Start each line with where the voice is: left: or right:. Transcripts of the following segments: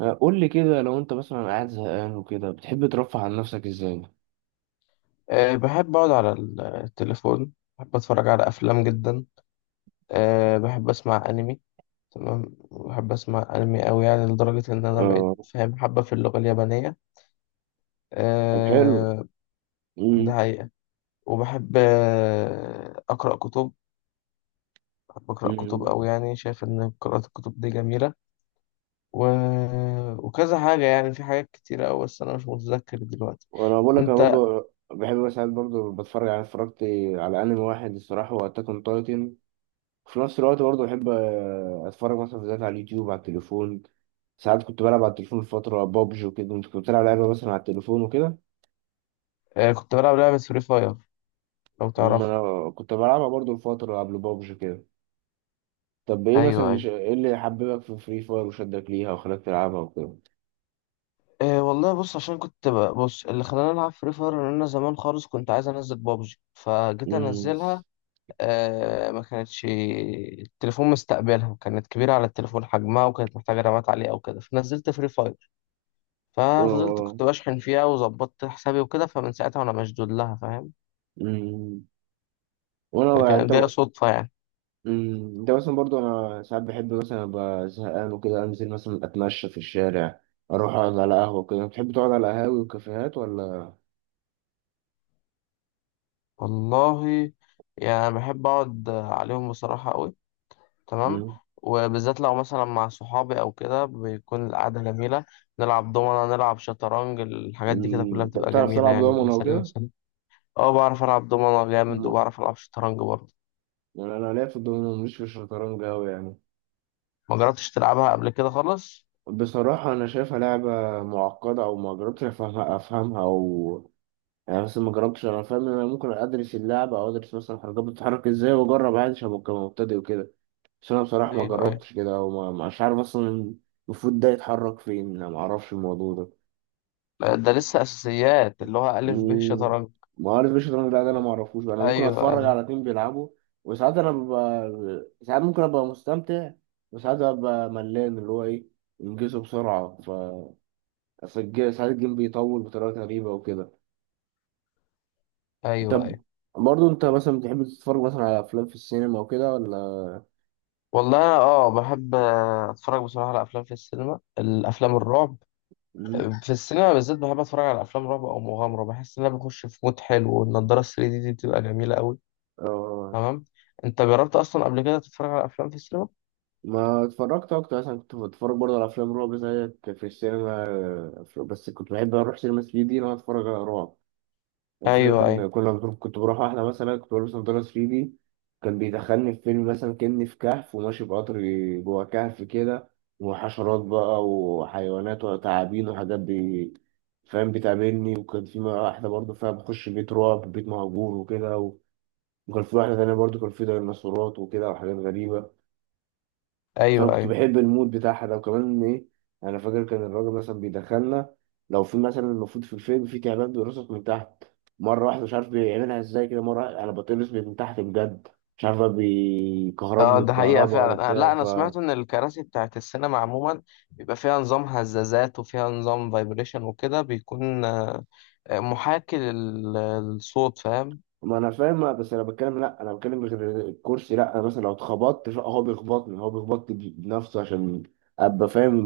right: قول لي كده لو انت مثلا قاعد زهقان وكده بتحب ترفه عن نفسك ازاي؟
left: أه، بحب أقعد على التليفون. بحب أتفرج على أفلام جدا. أه، بحب أسمع أنمي. تمام. بحب أسمع أنمي أوي، يعني لدرجة إن أنا بقيت
right: آه.
left: فاهم حبة في اللغة اليابانية.
right: طب حلو.
left: أه. ده
right: امم
left: حقيقة. وبحب أقرأ كتب. بحب أقرأ كتب
right: امم
left: أوي، يعني شايف إن قراءة الكتب دي جميلة. و... وكذا حاجة، يعني في حاجات كتيرة أوي، بس أنا مش متذكر دلوقتي.
right: وانا بقول لك انا
left: أنت.
right: برضو بحب مثلا برضو بتفرج على اتفرجت على انمي واحد الصراحه هو اتاك اون تايتن. في نفس الوقت برضو بحب اتفرج مثلا فيديوهات على اليوتيوب على التليفون. ساعات كنت بلعب على التليفون فتره بابجي وكده. انت كنت بلعب لعبه مثلا على التليفون وكده؟
left: أه، كنت بلعب لعبة فري فاير، لو
right: ما
left: تعرفها.
right: انا كنت بلعبها برضو لفتره قبل بابجي كده. طب ايه مثلا
left: أيوه،
right: اللي
left: أيوه.
right: إيه اللي حببك في فري فاير وشدك ليها وخلاك تلعبها وكده؟
left: إيه، والله بص، عشان كنت بص اللي خلاني العب فري فاير ان انا زمان خالص كنت عايز انزل بابجي فجيت
right: امم
left: انزلها. آه، ما كانتش التليفون مستقبلها، كانت كبيره على التليفون حجمها، وكانت محتاجه رامات عاليه او كده، فنزلت فري فاير. ففضلت
right: اه.
left: كنت بشحن فيها وظبطت حسابي وكده، فمن ساعتها وانا مشدود لها، فاهم.
right: امم وانا انت.
left: فكانت جايه صدفه يعني.
right: انت مثلا برضو انا ساعات بحب مثلا ابقى زهقان وكده انزل مثلا اتمشى في الشارع اروح اقعد على قهوه كده. بتحب تقعد على قهاوي وكافيهات ولا؟
left: والله، يعني بحب اقعد عليهم بصراحه قوي. تمام.
right: امم
left: وبالذات لو مثلا مع صحابي او كده بيكون القعده جميله، نلعب دومنه، نلعب شطرنج، الحاجات دي كده
right: أمم.
left: كلها
right: أنت
left: بتبقى
right: بتعرف
left: جميله،
right: تلعب
left: يعني
right: دومنه
left: بنسلي
right: وكده؟
left: نفسنا. اه، بعرف العب دومنه جامد،
right: ما-
left: وبعرف العب شطرنج برضه.
right: يعني انا ليا في الدومنه مش في الشطرنج قوي يعني.
left: ما جربتش تلعبها قبل كده خالص؟
right: بصراحه انا شايفها لعبه معقده او ما جربتش افهمها او يعني مثلا ما جربتش. انا فاهم ان انا ممكن ادرس اللعبه او ادرس مثلا الحركات بتتحرك ازاي واجرب عادي عشان ابقى مبتدئ وكده. بس انا بصراحه ما
left: ايوه، ايوه.
right: جربتش كده وما مش عارف اصلا المفروض ده يتحرك فين. انا ما اعرفش الموضوع ده.
left: لا، ده لسه اساسيات اللي هو الف ب
right: مم.
left: شطرنج.
right: ما عارف ايش الشطرنج ده, ده انا ما اعرفوش بقى. انا ممكن
left: ايوه،
right: اتفرج
left: ايوه.
right: على اتنين بيلعبوا وساعات انا ببقى ساعات ممكن ابقى مستمتع. وساعات ابقى ملان اللي هو ايه انجزه بسرعة ف أصل ساعات الجيم بيطول بطريقة غريبة وكده.
left: ايوه،
right: طب
left: ايوه.
right: برضه انت مثلا بتحب تتفرج مثلا على افلام في السينما وكده ولا؟
left: والله، أنا بحب اتفرج بصراحه على افلام في السينما، الافلام الرعب.
right: مم.
left: في السينما بالذات بحب اتفرج على افلام رعب او مغامره، بحس ان انا بخش في مود حلو، والنضاره 3 دي دي بتبقى جميله قوي.
right: اه
left: تمام. انت جربت اصلا قبل كده تتفرج على افلام في السينما؟
right: ما اتفرجت اكتر مثلا كنت بتفرج برضه على افلام رعب زيك في السينما، بس كنت بحب اروح سينما 3 دي ان انا اتفرج على رعب. يعني فكرة
left: ايوه. ايوه،
right: كنت بروح واحدة مثلا كنت بلبس نضارة 3 دي كان بيدخلني في فيلم مثلا كأني في كهف وماشي بقطر جوه كهف كده. وحشرات بقى وحيوانات وتعابين وحاجات بي فاهم بتقابلني. وكان في واحدة برضه فيها بخش بيت رعب بيت مهجور وكده وكان في واحدة تانية برضه كان في ديناصورات وكده وحاجات غريبة. فانا
left: ايوه.
right: كنت
left: ايوه.
right: بحب المود بتاعها ده وكمان ايه. انا فاكر كان الراجل مثلا بيدخلنا لو في مثلا المفروض في الفيلم في تعبان بيرقصك من تحت. مره واحده مش عارف بيعملها ازاي كده مره واحدة انا بتقرص من تحت بجد. مش عارف بقى
left: اه،
right: بيكهربني
left: ده حقيقه
right: بكهرباء ولا
left: فعلا.
right: بتاع
left: لا،
right: ف.
left: انا سمعت ان الكراسي بتاعت السينما عموما بيبقى فيها نظام هزازات، وفيها نظام فايبريشن، وكده بيكون محاكي للصوت، فاهم.
right: ما انا فاهم بس انا بتكلم غير الكرسي. لا انا مثلا لو اتخبطت لا، هو بيخبطني بنفسه عشان ابقى فاهم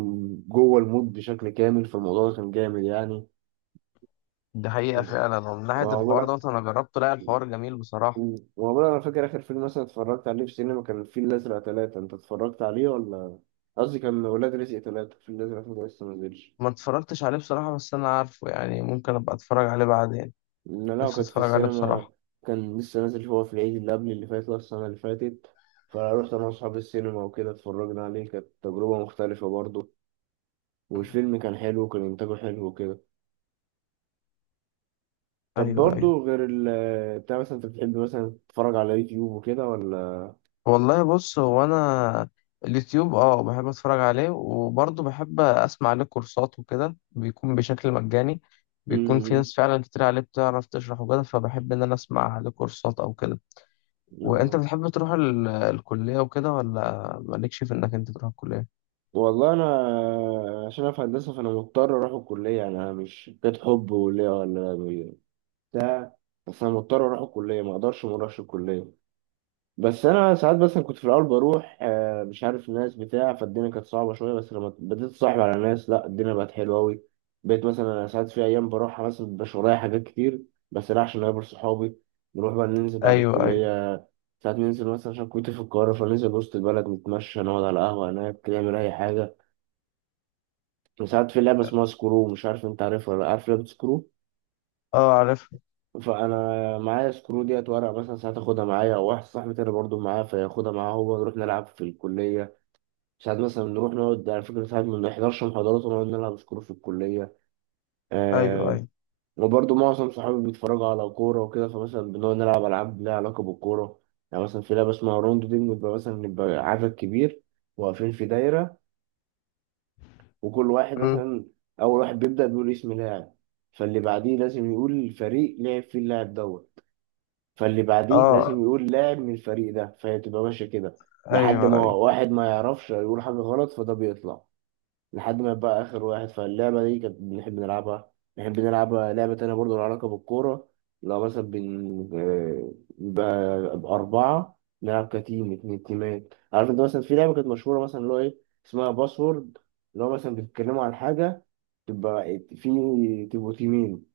right: جوه المود بشكل كامل فالموضوع ده كان جامد يعني.
left: ده حقيقه فعلا، ومن ناحيه
right: وأقول
left: الحوار
right: لك
left: ده انا جربته، لا الحوار جميل بصراحه.
right: مم. والله انا فاكر اخر فيلم مثلا اتفرجت عليه في السينما كان الفيل الازرق ثلاثة. انت اتفرجت عليه ولا؟ قصدي كان ولاد رزق ثلاثة. الفيل الازرق ثلاثة لسه ما نزلش.
left: ما اتفرجتش عليه بصراحة، بس أنا عارفه، يعني ممكن أبقى أتفرج عليه بعدين.
right: إن انا لو
left: نفسي
right: كنت في
left: أتفرج عليه
right: السينما
left: بصراحة.
right: كان لسه نازل هو في العيد اللي قبل اللي فات ولا السنة اللي فاتت. فروحت انا واصحابي السينما وكده اتفرجنا عليه كانت تجربة مختلفة برضه.
left: مم.
right: والفيلم كان حلو وكان انتاجه حلو وكده. طب
left: أيوه، أيوه.
right: برضه غير ال بتاع مثلا انت بتحب مثلا تتفرج على يوتيوب وكده ولا؟
left: والله بص، هو أنا اليوتيوب بحب أتفرج عليه، وبرضه بحب أسمع عليه كورسات، وكده بيكون بشكل مجاني. بيكون في ناس فعلا كتير عليه بتعرف تشرح وكده، فبحب إن أنا أسمع عليه كورسات أو كده. وأنت
right: مم.
left: بتحب تروح الكلية وكده، ولا مالكش في إنك أنت تروح الكلية؟
right: والله انا عشان أنا في هندسه فانا مضطر اروح الكليه. يعني انا مش كانت حب ولا بتاع. بس انا مضطر اروح الكليه ما اقدرش ما اروحش الكليه. بس انا ساعات كنت في الاول بروح، مش عارف الناس بتاع فالدنيا كانت صعبه شويه. بس لما بديت اتصاحب على ناس لا الدنيا بقت حلوه قوي. بقيت مثلا انا ساعات في ايام بروحها مثلا مبيبقاش ورايا حاجات كتير. بس لا عشان اقابل صحابي نروح بقى ننزل بعد
left: أيوه، أيوه.
right: الكليه. ساعات ننزل مثلا عشان كنت في القاهره فننزل وسط البلد نتمشى نقعد على قهوه هناك نعمل اي حاجه. ساعات في لعبة اسمها سكرو. مش عارف انت عارفها ولا لأ. عارف لعبة سكرو؟
left: أه، عارف.
right: فانا معايا سكرو ديت ورق مثلا ساعات اخدها معايا او واحد صاحبي تاني برضه معاه فياخدها معاه هو نروح نلعب في الكلية. ساعات مثلا نروح نقعد على فكرة ساعات ما بنحضرش محاضرات ونقعد نلعب سكرو في الكلية.
left: أيوه،
right: آه.
left: أيوه.
right: وبرضه معظم صحابي بيتفرجوا على كورة وكده فمثلا بنقعد نلعب ألعاب لها علاقة بالكورة. يعني مثلا في لعبة اسمها روندو دي بنبقى مثلا نبقى عدد كبير واقفين في دايرة. وكل واحد
left: أمم.
right: مثلا اول واحد بيبدا بيقول اسم لاعب. فاللي بعديه لازم يقول الفريق لعب فيه اللاعب دوت. فاللي بعديه لازم
left: أه.
right: يقول لاعب من الفريق ده فهي تبقى ماشيه كده. لحد ما
left: أيوه، أيوه.
right: واحد ما يعرفش يقول حاجه غلط فده بيطلع لحد ما بقى آخر واحد. فاللعبة دي كانت بنحب نلعبها. نحب نلعب لعبة تانية برضه لها علاقة بالكورة. لو مثلا بن آه، يبقى أربعة نلعب كتيم اتنين تيمات. عارف أنت مثلا في لعبة كانت مشهورة مثلا اللي هو إيه اسمها باسورد اللي هو مثلا بيتكلموا عن حاجة تبقى في تبقوا تيمين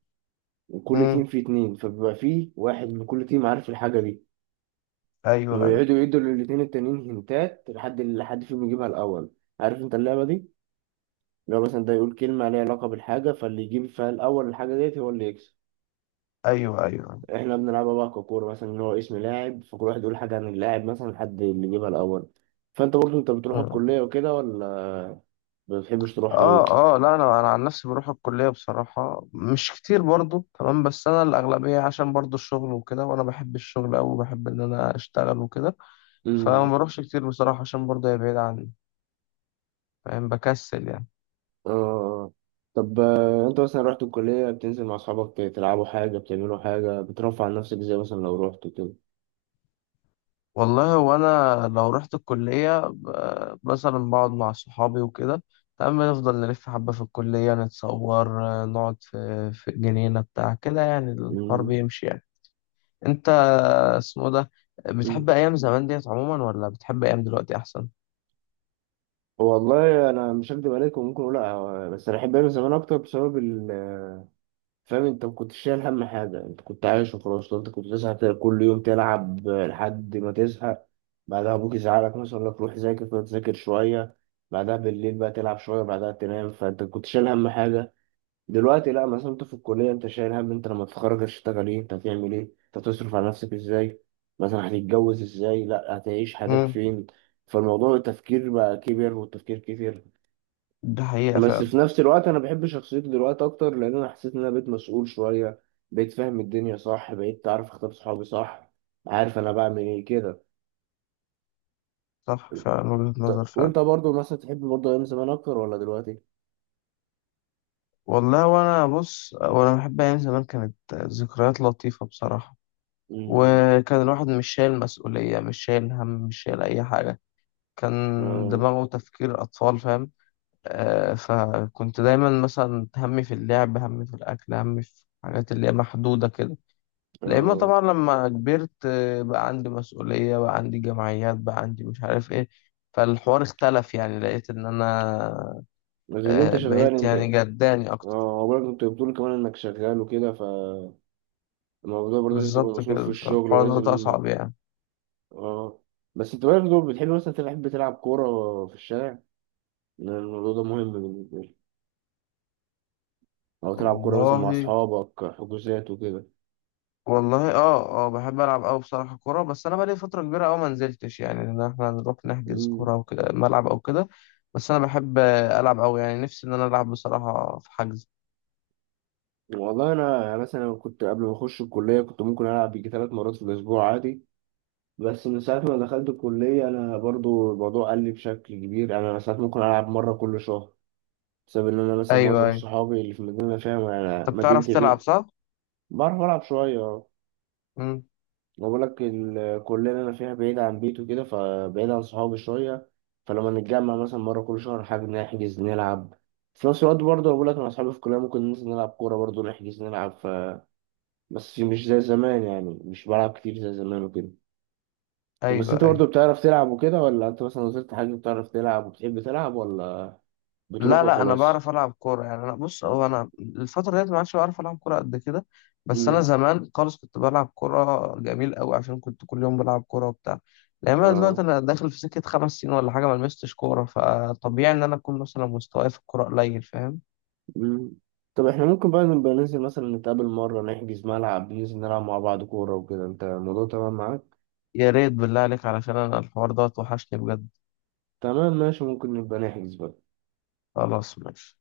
right: وكل
left: أمم.
right: تيم فيه اتنين فبيبقى فيه واحد من كل تيم عارف الحاجة دي.
left: ايوه، ايوه.
right: ويقعدوا يدوا للاتنين التانيين هنتات لحد اللي حد فيهم يجيبها الأول. عارف أنت اللعبة دي؟ لو مثلا ده يقول كلمة ليها علاقة بالحاجة فاللي يجيب فيها الأول الحاجة ديت هو اللي يكسب.
left: ايوه، ايوه. أيوة.
right: احنا بنلعبها بقى ككورة مثلا إن هو اسم لاعب فكل واحد يقول حاجة عن اللاعب مثلا لحد اللي يجيبها الأول. فأنت برضه أنت بتروح الكلية وكده ولا ما بتحبش تروح أوي؟
left: اه، اه، لا، انا عن نفسي بروح الكليه بصراحه مش كتير برضو، تمام، بس انا الاغلبيه عشان برضو الشغل وكده، وانا بحب الشغل أوي، وبحب ان انا اشتغل وكده. فما
right: أمم،
left: بروحش كتير بصراحه، عشان برضو هي بعيده عني، فاهم، بكسل يعني.
right: آه. طب أنت مثلا رحت الكلية بتنزل مع أصحابك تلعبوا حاجة بتعملوا حاجة بترفع عن نفسك إزاي مثلا لو رحت كده؟
left: والله، وانا لو رحت الكليه مثلا بقعد مع صحابي وكده، تمام، نفضل نلف حبه في الكليه، نتصور، نقعد في جنينه بتاع كده، يعني الحوار
right: أمم،
left: بيمشي يعني. انت اسمه ده بتحب
right: أمم.
left: ايام زمان ديت عموما، ولا بتحب ايام دلوقتي احسن؟
right: والله أنا مش هكدب عليكم ممكن أقول لأ بس أنا أحب أعمل زمان أكتر بسبب ال فاهم انت ما كنتش شايل هم حاجه انت كنت عايش وخلاص. لو انت كنت تزهق كل يوم تلعب لحد ما تزهق بعدها ابوك يزعلك مثلا يقول لك روح ذاكر فتذاكر شويه بعدها بالليل بقى تلعب شويه بعدها تنام فانت كنت شايل هم حاجه. دلوقتي لا مثلا انت في الكليه انت شايل هم انت لما تتخرج هتشتغل ايه انت هتعمل ايه انت هتصرف على نفسك ازاي مثلا هتتجوز ازاي لا هتعيش حياتك
left: امم.
right: فين. فالموضوع التفكير بقى كبر والتفكير كتير.
left: ده حقيقة
right: بس
left: فعلا.
right: في نفس الوقت انا بحب شخصيتي دلوقتي اكتر لان انا حسيت ان انا بقيت مسؤول شويه. بقيت فاهم الدنيا صح بقيت عارف اختار صحابي صح عارف انا بعمل ايه كده.
left: صح، فعلا وجهة
right: طب
left: نظر فعلا.
right: وانت برضو مثلا تحب برضو ايام زمان اكتر ولا دلوقتي؟
left: والله، وانا بص، وانا بحب ايام زمان، كانت ذكريات لطيفة بصراحة.
right: امم
left: وكان الواحد مش شايل مسؤولية، مش شايل هم، مش شايل اي حاجة. كان
right: اه
left: دماغه تفكير اطفال، فاهم. آه، فكنت دايما مثلا همي في اللعب، همي في الاكل، همي في حاجات اللي هي محدودة كده. لأن
right: اه.
left: طبعا لما كبرت بقى عندي مسؤولية، بقى عندي جمعيات، بقى عندي مش عارف ايه. فالحوار اختلف، يعني لقيت ان انا
right: غير إن انت شغال
left: بقيت
right: انت.
left: يعني جداني اكتر.
right: اه برضه انت بتقول كمان انك شغال وكده فالموضوع برضه لازم تبقى
left: بالظبط
right: مسؤول في
left: كده،
right: الشغل
left: فالحوار ده
right: ولازم.
left: اصعب يعني.
right: اه بس انت برضه بتحب مثلا تلعب بتلعب كوره في الشارع لأن الموضوع ده مهم بالنسبه لي؟ أو تلعب كورة مثلا مع
left: والله
right: أصحابك حجوزات وكده؟
left: والله اه، اه، بحب العب قوي بصراحة كورة، بس انا بقالي فترة كبيرة قوي ما نزلتش، يعني ان احنا نروح نحجز
right: مم.
left: كورة او كده ملعب او كده. بس انا بحب العب قوي، يعني نفسي ان انا العب بصراحة في حجز.
right: والله أنا يعني مثلا كنت قبل ما أخش الكلية كنت ممكن ألعب يجي 3 مرات في الأسبوع عادي. بس من ساعة ما دخلت الكلية أنا برضو الموضوع قل لي بشكل كبير. أنا ساعات ممكن ألعب مرة كل شهر بسبب إن أنا مثلا
left: ايوه،
right: معظم
left: ايوه.
right: صحابي اللي في المدينة اللي أنا فيها يعني
left: انت بتعرف
right: مدينتي
left: تلعب
right: بيه.
left: صح؟
right: بعرف ألعب شوية.
left: امم.
right: بقول لك الكلية اللي أنا فيها بعيدة عن بيته وكده فبعيد عن صحابي شوية. فلما نتجمع مثلا مرة كل شهر حاجة نحجز نلعب. في نفس الوقت برضه بقول لك أنا أصحابي في الكلية ممكن ننزل نلعب كورة برضه نحجز نلعب. بس مش زي زمان يعني مش بلعب كتير زي زمان وكده. بس
left: ايوه،
right: أنت
left: ايوه.
right: برضه بتعرف تلعب وكده ولا أنت مثلا نزلت حاجة بتعرف تلعب وبتحب تلعب ولا بتروح
left: لا، لا، انا
right: وخلاص؟
left: بعرف العب كوره، يعني انا بص، هو انا الفتره ديت ما عادش بعرف العب كوره قد كده. بس انا
right: مم.
left: زمان خالص كنت بلعب كوره جميل قوي، عشان كنت كل يوم بلعب كوره وبتاع. لان انا دلوقتي
right: آه.
left: انا داخل في سكه 5 سنين ولا حاجه ما لمستش كوره، فطبيعي ان انا اكون مثلا مستواي في الكوره قليل، فاهم.
right: مم. طب احنا ممكن بقى نبقى ننزل مثلا نتقابل مرة نحجز ملعب ننزل نلعب مع بعض كورة وكده أنت الموضوع تمام معاك؟
left: يا ريت بالله عليك، علشان انا الحوار ده وحشني بجد.
right: تمام ماشي ممكن نبقى نحجز بقى.
left: خلاص، ماشي.